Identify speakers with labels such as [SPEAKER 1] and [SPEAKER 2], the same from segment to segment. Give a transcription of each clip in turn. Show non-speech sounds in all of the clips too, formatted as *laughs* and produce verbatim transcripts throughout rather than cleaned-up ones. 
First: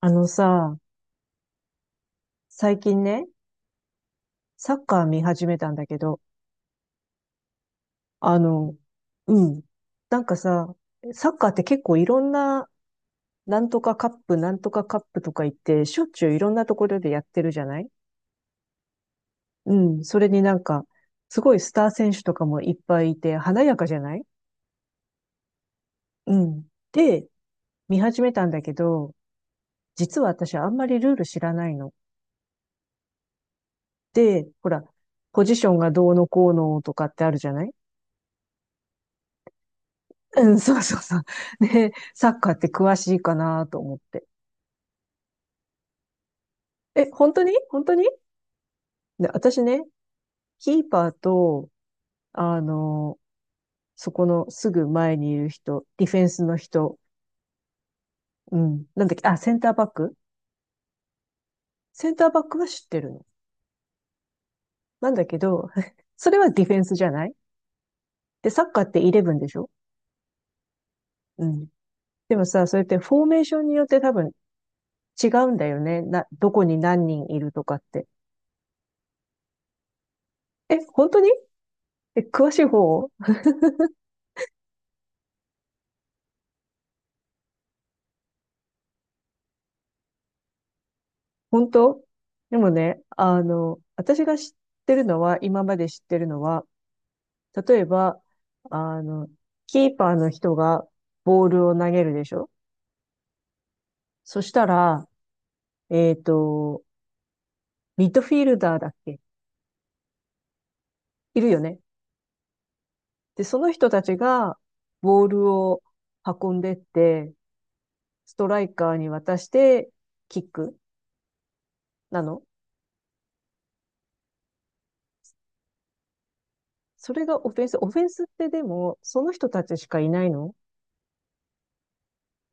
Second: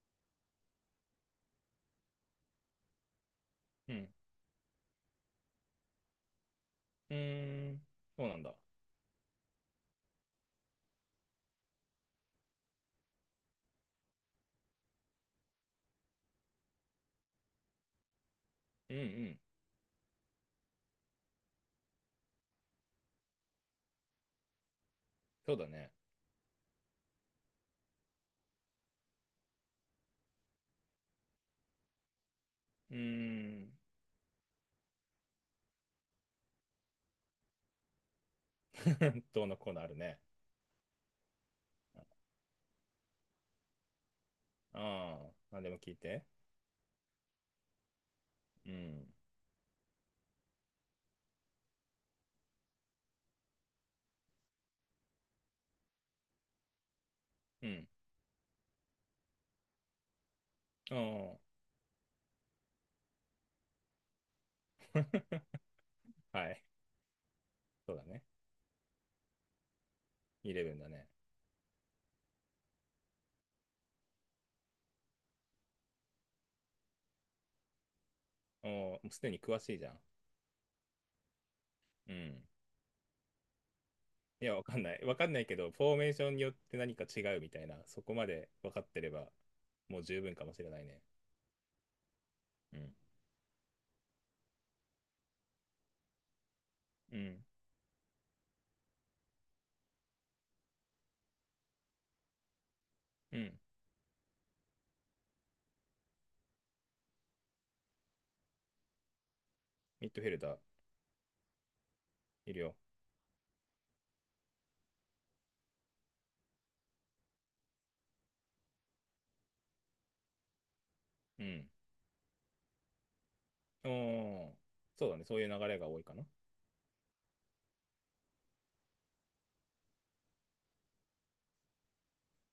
[SPEAKER 1] あのさ、最近ね、
[SPEAKER 2] うん。
[SPEAKER 1] サッカー見始めたんだけど、
[SPEAKER 2] うーん。そうな
[SPEAKER 1] あ
[SPEAKER 2] んだ。
[SPEAKER 1] の、うん。なんかさ、サッカーって結構いろんな、なんとかカップ、なんとかカップとか言って、しょっちゅういろんなところでやってるじゃない？
[SPEAKER 2] うんうん。
[SPEAKER 1] うん。それになんか、すごいスター選手とかもいっぱいいて、華やかじゃない？
[SPEAKER 2] そうだね。
[SPEAKER 1] うん。で、見始めたんだけど、実は私あんまりルール知らないの。
[SPEAKER 2] うーん。
[SPEAKER 1] で、ほら、ポジションがどうのこうのとかってあるじゃない？
[SPEAKER 2] *laughs* どうのコーナーあるね。
[SPEAKER 1] うん、そうそうそう。ね、サッカーって詳しいかなと思って。
[SPEAKER 2] ああ。何でも聞いて。
[SPEAKER 1] え、本当に？本当に？
[SPEAKER 2] うん。
[SPEAKER 1] で、私ね、キーパーと、あの、そこのすぐ前にいる人、ディフェンスの人、
[SPEAKER 2] うん。
[SPEAKER 1] うん、なんだっけ、あ、センターバック。
[SPEAKER 2] あ
[SPEAKER 1] センターバックは知ってるの。なんだけ
[SPEAKER 2] あ。
[SPEAKER 1] ど、*laughs* そ
[SPEAKER 2] *laughs*
[SPEAKER 1] れ
[SPEAKER 2] は
[SPEAKER 1] はデ
[SPEAKER 2] い。
[SPEAKER 1] ィフェンスじゃない？
[SPEAKER 2] そうだね。
[SPEAKER 1] で、サッカーってイレブンでしょ？
[SPEAKER 2] イレブンだね。
[SPEAKER 1] うん。でもさ、それってフォーメーションによって多分違うんだよね。な、どこに何人いるとかって。
[SPEAKER 2] おーもうすでに詳しいじゃん。
[SPEAKER 1] え、本当に？
[SPEAKER 2] う
[SPEAKER 1] え、
[SPEAKER 2] ん。
[SPEAKER 1] 詳しい方？
[SPEAKER 2] いや、わかんない。わかんないけど、フォーメーションによって何か違うみたいな、そこまで分かってれば、もう十分かもしれないね。
[SPEAKER 1] 本当？でも
[SPEAKER 2] うん。
[SPEAKER 1] ね、あの、私が知ってるのは、今まで知ってるのは、
[SPEAKER 2] うん。
[SPEAKER 1] 例えば、あの、キーパーの人がボールを投げるでしょ？
[SPEAKER 2] うん。
[SPEAKER 1] そしたら、えっと、ミッドフィールダーだっけ？
[SPEAKER 2] ミッドフィルダー、
[SPEAKER 1] いるよね。
[SPEAKER 2] いるよ。
[SPEAKER 1] で、その人たちがボールを運んでって、ストライカーに渡して、キック
[SPEAKER 2] うん。
[SPEAKER 1] なの？
[SPEAKER 2] おー、そうだね。そういう流れが多いかな。
[SPEAKER 1] それがオフェンス。オフェンスってでも、その人たちしかいないの？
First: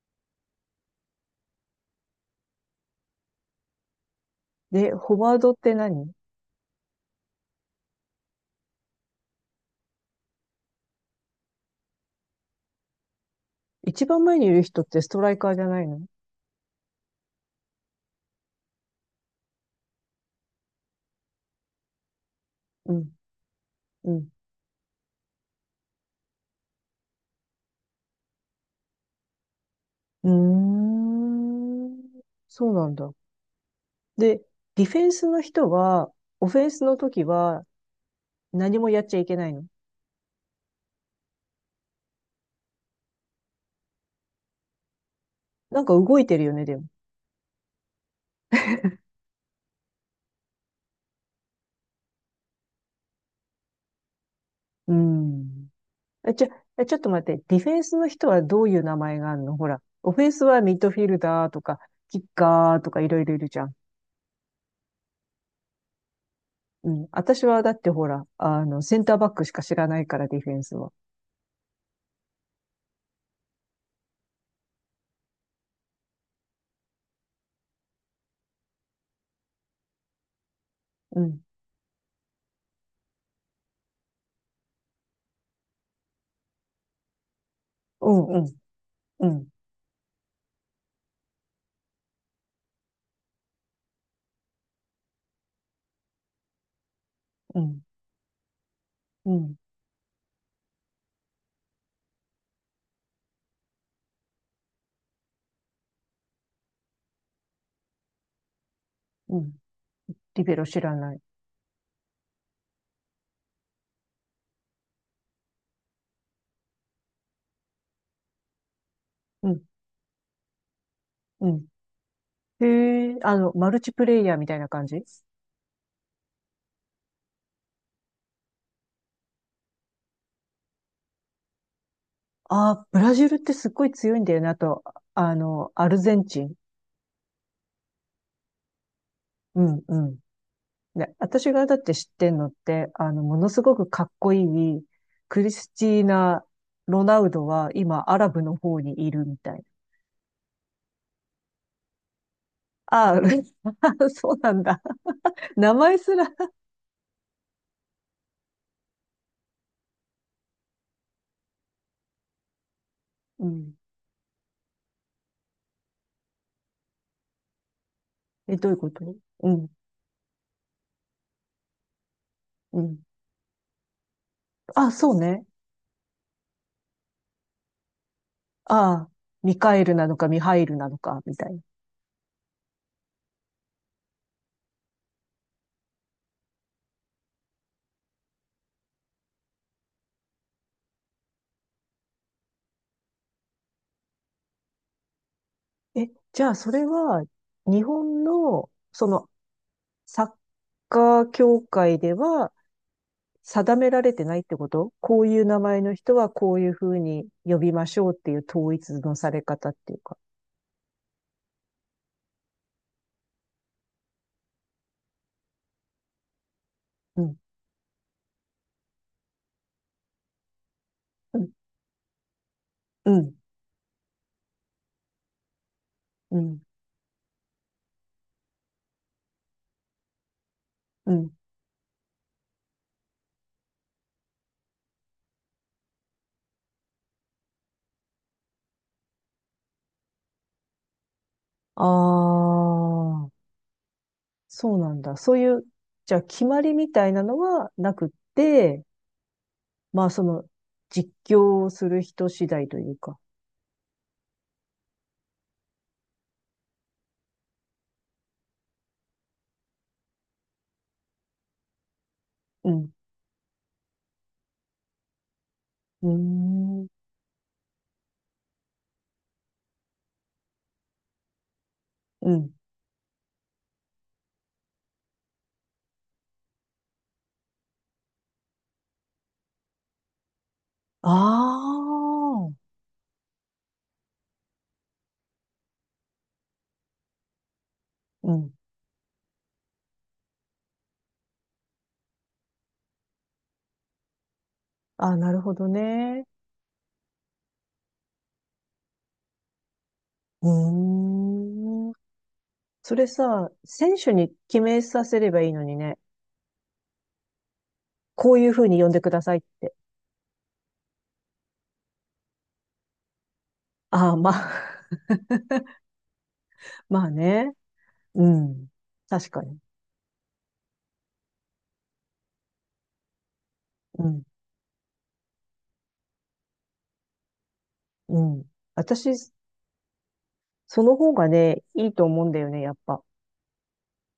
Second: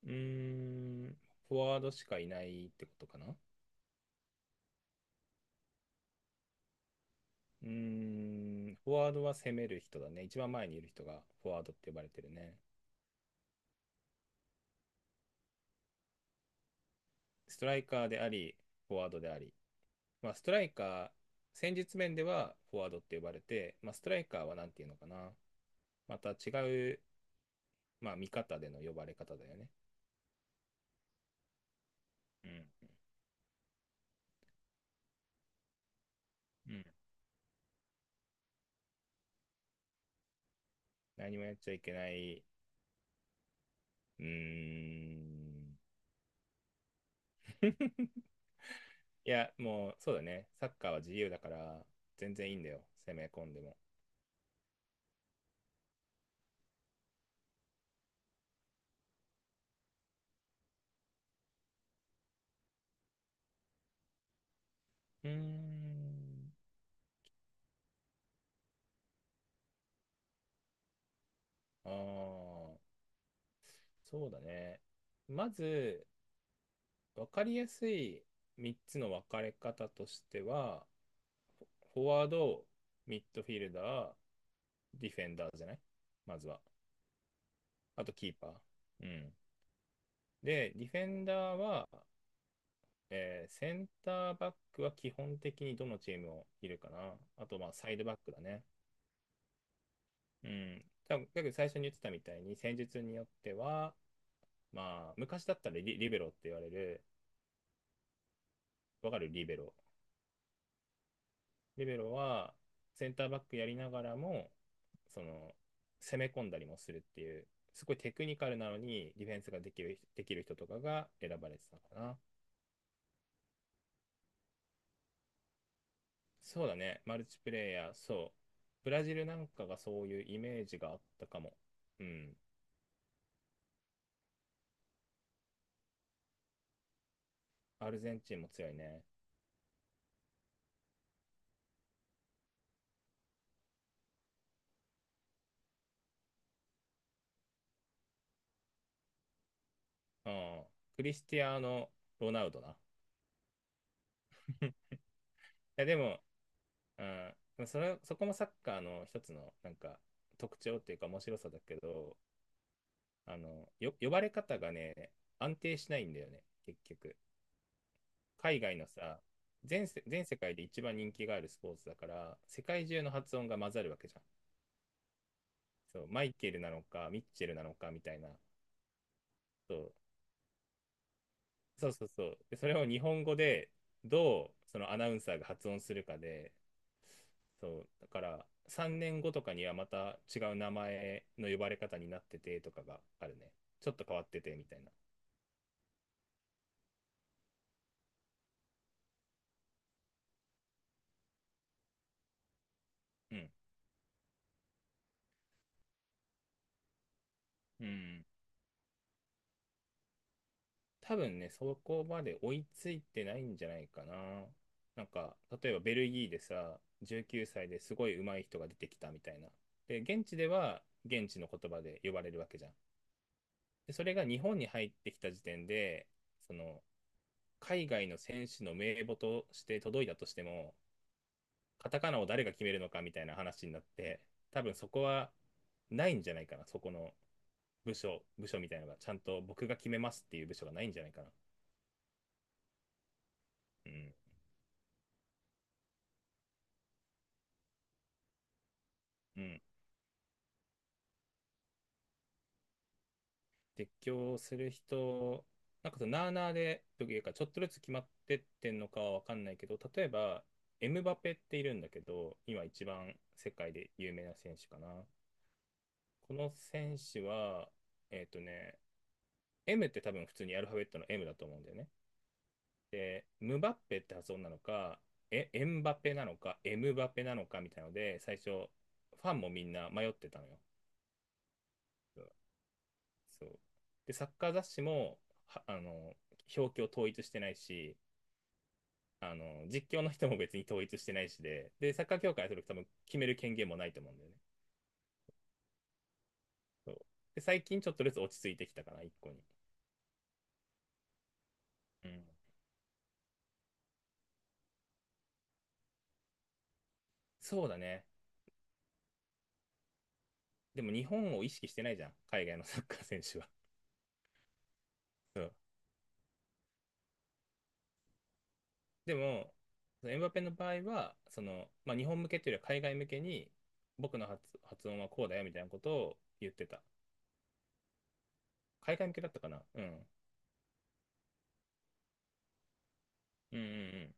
[SPEAKER 2] うーん、フォワードしかいないってことかな。
[SPEAKER 1] で、フォワードって何？
[SPEAKER 2] うーん、フォワードは攻める人だね。一番前にいる人がフォワードって呼ばれてるね。
[SPEAKER 1] 一番前にいる人ってストライカーじゃないの？
[SPEAKER 2] ストライカーであり、フォワードであり。まあ、ストライカー、戦術面ではフォワー
[SPEAKER 1] う
[SPEAKER 2] ドっ
[SPEAKER 1] ん、
[SPEAKER 2] て呼ばれて、まあ、スト
[SPEAKER 1] う
[SPEAKER 2] ライ
[SPEAKER 1] ん。
[SPEAKER 2] カーは何ていうのかな。また違う、まあ、見方での呼ばれ方だよね。
[SPEAKER 1] うーん。
[SPEAKER 2] う
[SPEAKER 1] そうな
[SPEAKER 2] ん。
[SPEAKER 1] んだ。で、ディフェンスの人は、オフェン
[SPEAKER 2] う
[SPEAKER 1] ス
[SPEAKER 2] ん。
[SPEAKER 1] の時は何もやっちゃいけないの？
[SPEAKER 2] 何もやっちゃいけない。うーん。
[SPEAKER 1] なんか動いてるよね、でも。
[SPEAKER 2] *laughs* いや、もう、そうだね。サッカーは自由だから、全然いいんだよ。攻め込んでも。
[SPEAKER 1] うん。え、ちょ、え、ちょっと待って。ディフェンスの人はどういう名前があるの？ほら。オフェンスはミッドフィルダーとか、キッカーとかいろいろいるじゃん。
[SPEAKER 2] うーん。
[SPEAKER 1] うん。私はだってほら、あの、センターバックしか知らないから、ディフェンスは。
[SPEAKER 2] ああ、そうだね。まず、分かりやすいみっつの分かれ方としては、
[SPEAKER 1] うん。
[SPEAKER 2] フォフォワード、ミッドフィルダー、ディフェンダーじゃない？まずは。あ
[SPEAKER 1] う
[SPEAKER 2] と、
[SPEAKER 1] ん、
[SPEAKER 2] キー
[SPEAKER 1] う
[SPEAKER 2] パー。
[SPEAKER 1] ん、
[SPEAKER 2] う
[SPEAKER 1] う
[SPEAKER 2] ん。
[SPEAKER 1] ん、
[SPEAKER 2] で、ディフェンダーは、えーセンターバックは基本的にどのチームもいるかな。あ
[SPEAKER 1] う
[SPEAKER 2] と、まあ、
[SPEAKER 1] ん、
[SPEAKER 2] サイドバックだね。
[SPEAKER 1] うん、
[SPEAKER 2] うん。多分、だけど最初に言ってたみたいに、戦術によっては、まあ、昔だったらリ、リベロって言われる、わかる？
[SPEAKER 1] う
[SPEAKER 2] リ
[SPEAKER 1] ん。
[SPEAKER 2] ベロ。
[SPEAKER 1] リベロ知らない。
[SPEAKER 2] リベロは、センターバックやりながらも、その、攻め込んだりもするっていう、すごいテクニカルなのに、ディフェン
[SPEAKER 1] う
[SPEAKER 2] スが
[SPEAKER 1] ん、
[SPEAKER 2] できるできる人とかが選
[SPEAKER 1] う
[SPEAKER 2] ばれて
[SPEAKER 1] ん。
[SPEAKER 2] たかな。
[SPEAKER 1] へえ、あの、マルチプレイヤーみたいな感じ？
[SPEAKER 2] そうだね、マルチプレイヤー、そう。ブラジルなんかがそういうイメージがあったかも。うん。
[SPEAKER 1] ああ、ブラジルってすっごい強いんだよなと、あの、アルゼンチン。
[SPEAKER 2] アルゼンチンも強いね。
[SPEAKER 1] うん、うん。ね、私がだって知ってんのって、あの、ものすごくかっこいい、クリスティーナ・ロナウドは今、アラブの方にいるみたいな。
[SPEAKER 2] うん。クリスティアーノ・ロナウドな。い
[SPEAKER 1] ああ、*laughs* そうなんだ。名
[SPEAKER 2] や、で
[SPEAKER 1] 前す
[SPEAKER 2] も、
[SPEAKER 1] ら。
[SPEAKER 2] うん、それ、そこもサッカーの一つの、なんか、特徴っていうか面白さだけど、あ
[SPEAKER 1] う
[SPEAKER 2] の、
[SPEAKER 1] ん。
[SPEAKER 2] よ、呼ばれ方がね、安定しないんだよね、結局。
[SPEAKER 1] え、
[SPEAKER 2] 海
[SPEAKER 1] どういう
[SPEAKER 2] 外の
[SPEAKER 1] こと？
[SPEAKER 2] さ、
[SPEAKER 1] うん、
[SPEAKER 2] 全世、全世界で一番人気があるスポーツだから、世
[SPEAKER 1] う
[SPEAKER 2] 界
[SPEAKER 1] ん。
[SPEAKER 2] 中の発音が混ざるわけじゃん。
[SPEAKER 1] あ、そうね。
[SPEAKER 2] そう、マイケルなのか、ミッチェルなのかみたいな。
[SPEAKER 1] ああ、ミカ
[SPEAKER 2] そ
[SPEAKER 1] エ
[SPEAKER 2] う、
[SPEAKER 1] ルなのかミハイルなのか、みたい。
[SPEAKER 2] そうそうそう。で、それを日本語でどうそのアナウンサーが発音するかで、そう、だからさんねんごとかにはまた違う名前の呼ばれ方になっててとかがあるね。ちょっと変わっててみたいな。
[SPEAKER 1] え、じゃあそれは、日本の、その、サッカー協会では
[SPEAKER 2] うん。
[SPEAKER 1] 定められてないってこと？こういう名前の人はこういうふうに呼び
[SPEAKER 2] う
[SPEAKER 1] ましょうっ
[SPEAKER 2] ん、
[SPEAKER 1] ていう統一のされ方っていうか。
[SPEAKER 2] 多分ね、そこまで追いついてないんじゃないかな。なんか、例えばベルギーでさ、
[SPEAKER 1] うん、
[SPEAKER 2] じゅうきゅうさいですごい上手い人が出てきたみたいな。で、現地では現
[SPEAKER 1] う
[SPEAKER 2] 地
[SPEAKER 1] ん、
[SPEAKER 2] の言葉で呼ばれるわけじゃん。
[SPEAKER 1] うん、
[SPEAKER 2] で、それが日本に入ってきた時点で、
[SPEAKER 1] う
[SPEAKER 2] そ
[SPEAKER 1] ん、
[SPEAKER 2] の、海外の選手の名簿として届いたとしても、
[SPEAKER 1] うん。
[SPEAKER 2] カタカナを誰が決めるのかみたいな話になって、多分そこはないんじゃないかな。そこの部署、部署みたいなのが、ちゃんと僕が決めますっていう部署がないんじゃないかな。
[SPEAKER 1] ああ、
[SPEAKER 2] うん。
[SPEAKER 1] そうなんだ。そういう、じゃあ決まりみたいなのはなくって、
[SPEAKER 2] うん。
[SPEAKER 1] まあその、実況をする人次第というか。
[SPEAKER 2] 絶叫する人、なんかそのなあなあで、というか、ちょっとずつ決まってってんのかはわかんないけど、例えば、エムバペっているんだけど、今
[SPEAKER 1] う
[SPEAKER 2] 一
[SPEAKER 1] ん、
[SPEAKER 2] 番世界で有名な選手かな。
[SPEAKER 1] うー
[SPEAKER 2] この
[SPEAKER 1] ん、
[SPEAKER 2] 選手は、えっとね、M って多分普通にアルファベットの M だと思うんだよね。
[SPEAKER 1] うん。
[SPEAKER 2] で、ムバッペって発音なのか、え、エンバペなのか、エムバペなのかみたいなので、最初、ファンもみんな迷ってたのよ。
[SPEAKER 1] ああ。
[SPEAKER 2] そう。で、サッカー雑誌も、はあの、表記を統一してないし、
[SPEAKER 1] うん。
[SPEAKER 2] あの、実況の人も別に統一してないしで、で、サッカー協会はそれ多分決める権限もないと思うんだよね。
[SPEAKER 1] あ、なるほどね。
[SPEAKER 2] そう。で、最近ちょっとずつ落ち着いてきたかな、一個に。
[SPEAKER 1] うーん。
[SPEAKER 2] うん。
[SPEAKER 1] それさ、選手に決めさせればいいのにね。
[SPEAKER 2] そうだね。
[SPEAKER 1] こういうふうに呼んでくださいって。
[SPEAKER 2] でも日本を意識してないじゃん、海外のサッカー選手は。
[SPEAKER 1] ああ、まあ、
[SPEAKER 2] *laughs* そう。
[SPEAKER 1] *laughs* まあね。うん。
[SPEAKER 2] で
[SPEAKER 1] 確か
[SPEAKER 2] も、
[SPEAKER 1] に。
[SPEAKER 2] エムバペの場合は、その、まあ、日本向けというよりは海外向けに、
[SPEAKER 1] う
[SPEAKER 2] 僕
[SPEAKER 1] ん。
[SPEAKER 2] の発、発音はこうだよみたいなことを言ってた。
[SPEAKER 1] うん。
[SPEAKER 2] 海外向けだ
[SPEAKER 1] 私、
[SPEAKER 2] ったかな、うん。
[SPEAKER 1] その方がね、いいと思うんだよね、やっぱ。
[SPEAKER 2] うんうんうん。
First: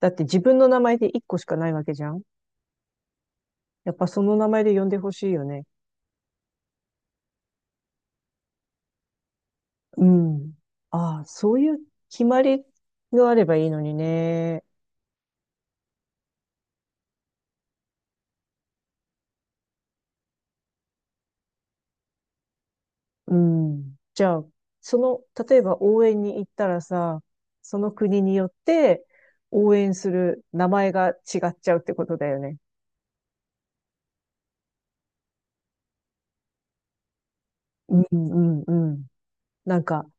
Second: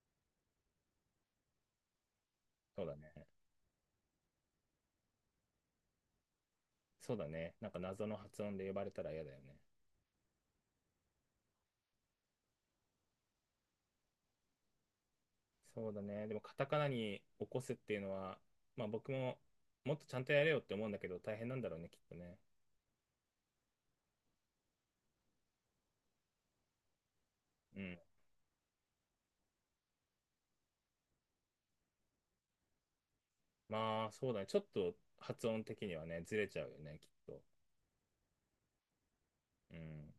[SPEAKER 1] だって自分の名前で一個しかないわけじゃん。
[SPEAKER 2] そうだね。
[SPEAKER 1] やっぱその名前で呼んでほしいよね。
[SPEAKER 2] そうだね。なんか謎の発音で呼ばれたら嫌だよね。
[SPEAKER 1] うん。ああ、そういう決まりがあればいいのにね。
[SPEAKER 2] そうだね。でもカタカナに起こすっていうのは、まあ僕ももっとちゃんとやれよって思うんだけど大変なんだろうね、きっとね。
[SPEAKER 1] うん。じゃあ、その、例えば応援に行ったらさ、そ
[SPEAKER 2] う
[SPEAKER 1] の
[SPEAKER 2] ん。
[SPEAKER 1] 国によって応援する名前が違っちゃうってことだよね。
[SPEAKER 2] まあそうだね。ちょっと発音的にはね、ずれちゃうよね、きっと。
[SPEAKER 1] うんうんうん。
[SPEAKER 2] う
[SPEAKER 1] なんか、
[SPEAKER 2] ん。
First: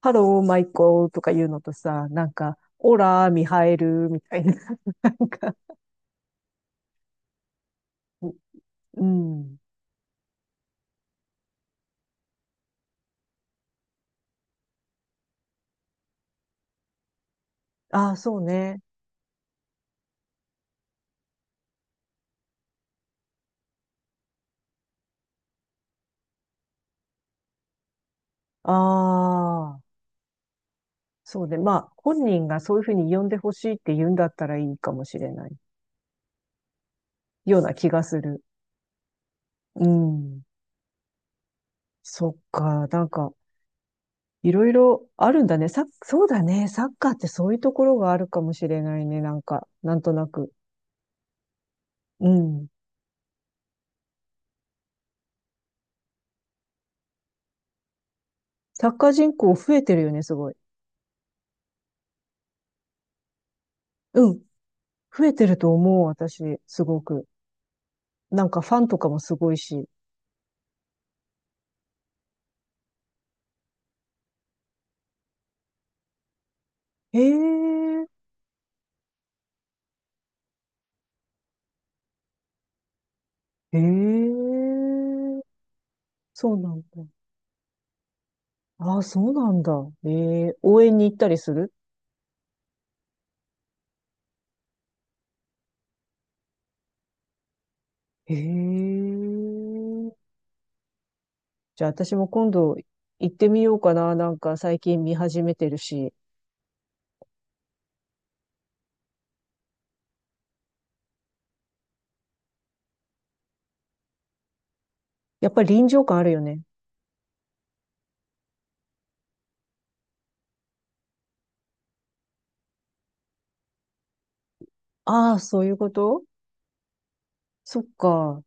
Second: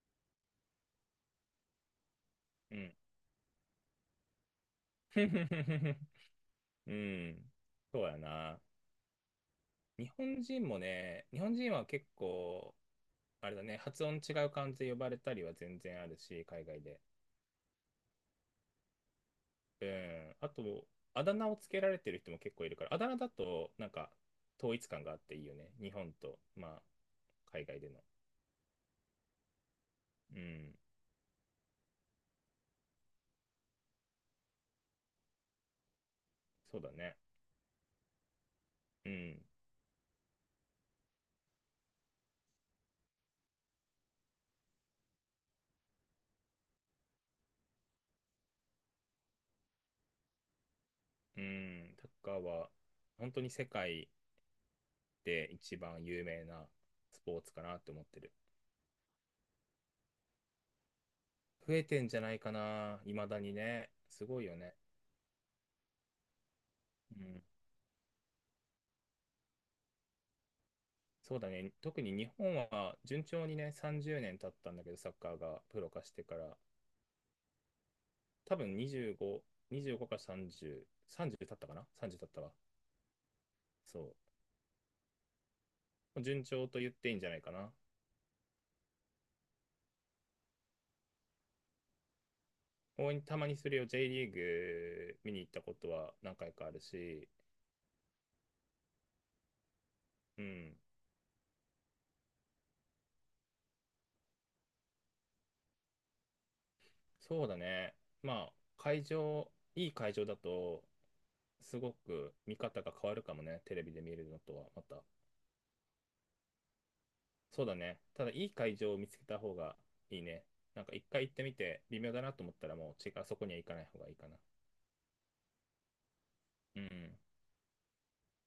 [SPEAKER 1] ハローマイコーとか言うのとさ、なんか、
[SPEAKER 2] うん。
[SPEAKER 1] オラミハエルみたいな、*laughs* なんか、
[SPEAKER 2] *laughs* うん。そうやな。
[SPEAKER 1] うん。
[SPEAKER 2] 日本人もね、日本人は結構、あれだね、発音違う漢字で呼ばれたりは全然あるし、海外で。
[SPEAKER 1] ああ、そうね。
[SPEAKER 2] うん、あと、あだ名をつけられてる人も結構いるから、あだ名だと、なんか、統一感があっていいよね。日本と、まあ、海外での。
[SPEAKER 1] ああ、
[SPEAKER 2] うん、
[SPEAKER 1] そうね。まあ、本人がそういうふうに呼んでほしいって言うんだったらいいかもしれない。
[SPEAKER 2] そうだね。
[SPEAKER 1] ような気がする。
[SPEAKER 2] うん、
[SPEAKER 1] うん。そっか。なんか、いろいろあるんだね。サッ、そうだね。サッカーってそういうところがあるかもしれないね。なんか、なんとなく。
[SPEAKER 2] うん、サッ
[SPEAKER 1] う
[SPEAKER 2] カー
[SPEAKER 1] ん。
[SPEAKER 2] は、本当に世界で一番有名なスポーツかなって思ってる。
[SPEAKER 1] サッカー人口増えてるよね、すごい。
[SPEAKER 2] 増えてんじゃないかな、未だにね。す
[SPEAKER 1] うん。
[SPEAKER 2] ごいよね。
[SPEAKER 1] 増えてると思う、私、すご
[SPEAKER 2] う
[SPEAKER 1] く。
[SPEAKER 2] ん、
[SPEAKER 1] なんかファンとかもすごいし。
[SPEAKER 2] そうだね。特に日本は、順調にね、さんじゅうねん経ったんだけど、サッカーがプロ化してから。
[SPEAKER 1] へえ、
[SPEAKER 2] 多分にじゅうご、にじゅうごかさんじゅう、さんじゅう経ったかな？ さんじゅう 経ったわ。
[SPEAKER 1] へ
[SPEAKER 2] そ
[SPEAKER 1] え、
[SPEAKER 2] う。順
[SPEAKER 1] そう
[SPEAKER 2] 調
[SPEAKER 1] な
[SPEAKER 2] と
[SPEAKER 1] ん
[SPEAKER 2] 言っ
[SPEAKER 1] だ。
[SPEAKER 2] ていいんじゃないかな。
[SPEAKER 1] ああ、そうなんだ。ええ、応援に行ったりする？
[SPEAKER 2] たまにそれを ジェー リーグ見に行ったことは何回かあるし、
[SPEAKER 1] へえ。
[SPEAKER 2] うん。
[SPEAKER 1] じゃあ私も今度行ってみようかな。なんか最近見始めてるし。
[SPEAKER 2] そうだね。まあ、会場、いい会場だと、すごく見方が変わるかもね。テレビで見るのとはまた。
[SPEAKER 1] やっぱり臨場感あるよね。
[SPEAKER 2] そうだね。ただ、いい会場を見つけた方がいいね。なんか一回行ってみて、微妙だなと思ったらもう、違う、そこには行かない方がいいかな。
[SPEAKER 1] ああ、そういうこと？
[SPEAKER 2] うん。
[SPEAKER 1] そっか。い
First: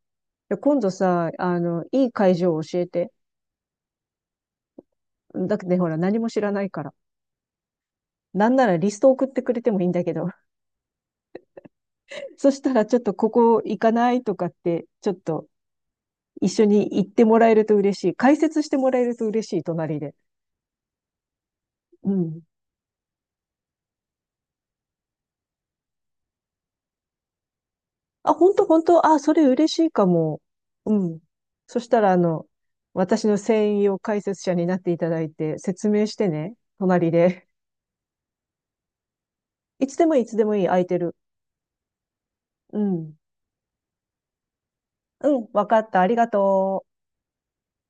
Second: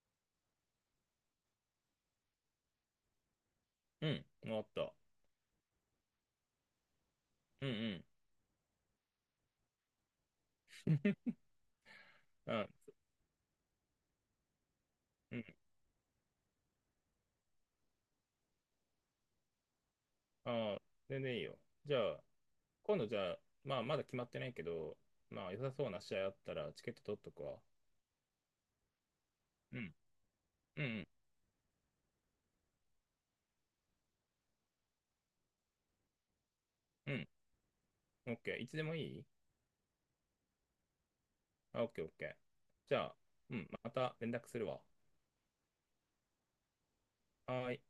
[SPEAKER 1] や今度さ、あの、いい会場を教えて。
[SPEAKER 2] うん。終わった。
[SPEAKER 1] だってね、ほら、何も知らないから。
[SPEAKER 2] うんうん。
[SPEAKER 1] なんならリスト送ってくれてもいいんだけど。*laughs* そし
[SPEAKER 2] あ、
[SPEAKER 1] たら、ちょっとここ行かないとかって、ちょっ
[SPEAKER 2] うん。
[SPEAKER 1] と一緒に行ってもらえると嬉しい。解説してもらえると嬉しい、隣で。
[SPEAKER 2] ああ、全然いいよ。じゃ
[SPEAKER 1] う
[SPEAKER 2] あ、
[SPEAKER 1] ん。
[SPEAKER 2] 今度じゃあ、まあ、まだ決まってないけど、まあ、良さそうな試合あったら、チケット取っとくわ。
[SPEAKER 1] あ、本当？本当？あ、それ嬉し
[SPEAKER 2] う
[SPEAKER 1] い
[SPEAKER 2] ん。
[SPEAKER 1] かも。
[SPEAKER 2] う
[SPEAKER 1] う
[SPEAKER 2] ん、
[SPEAKER 1] ん。そしたら、あの、私の専用解説者になっていただいて、説明してね、隣
[SPEAKER 2] うん、
[SPEAKER 1] で。
[SPEAKER 2] うん。オッケー。いつでもいい？
[SPEAKER 1] *laughs* いつでもいい？いつでもいい、空いてる。
[SPEAKER 2] あ、オッケー、オッケー。
[SPEAKER 1] う
[SPEAKER 2] じゃあ、
[SPEAKER 1] ん。
[SPEAKER 2] うん、また連絡するわ。
[SPEAKER 1] うん、わかった。ありがとう。
[SPEAKER 2] はーい。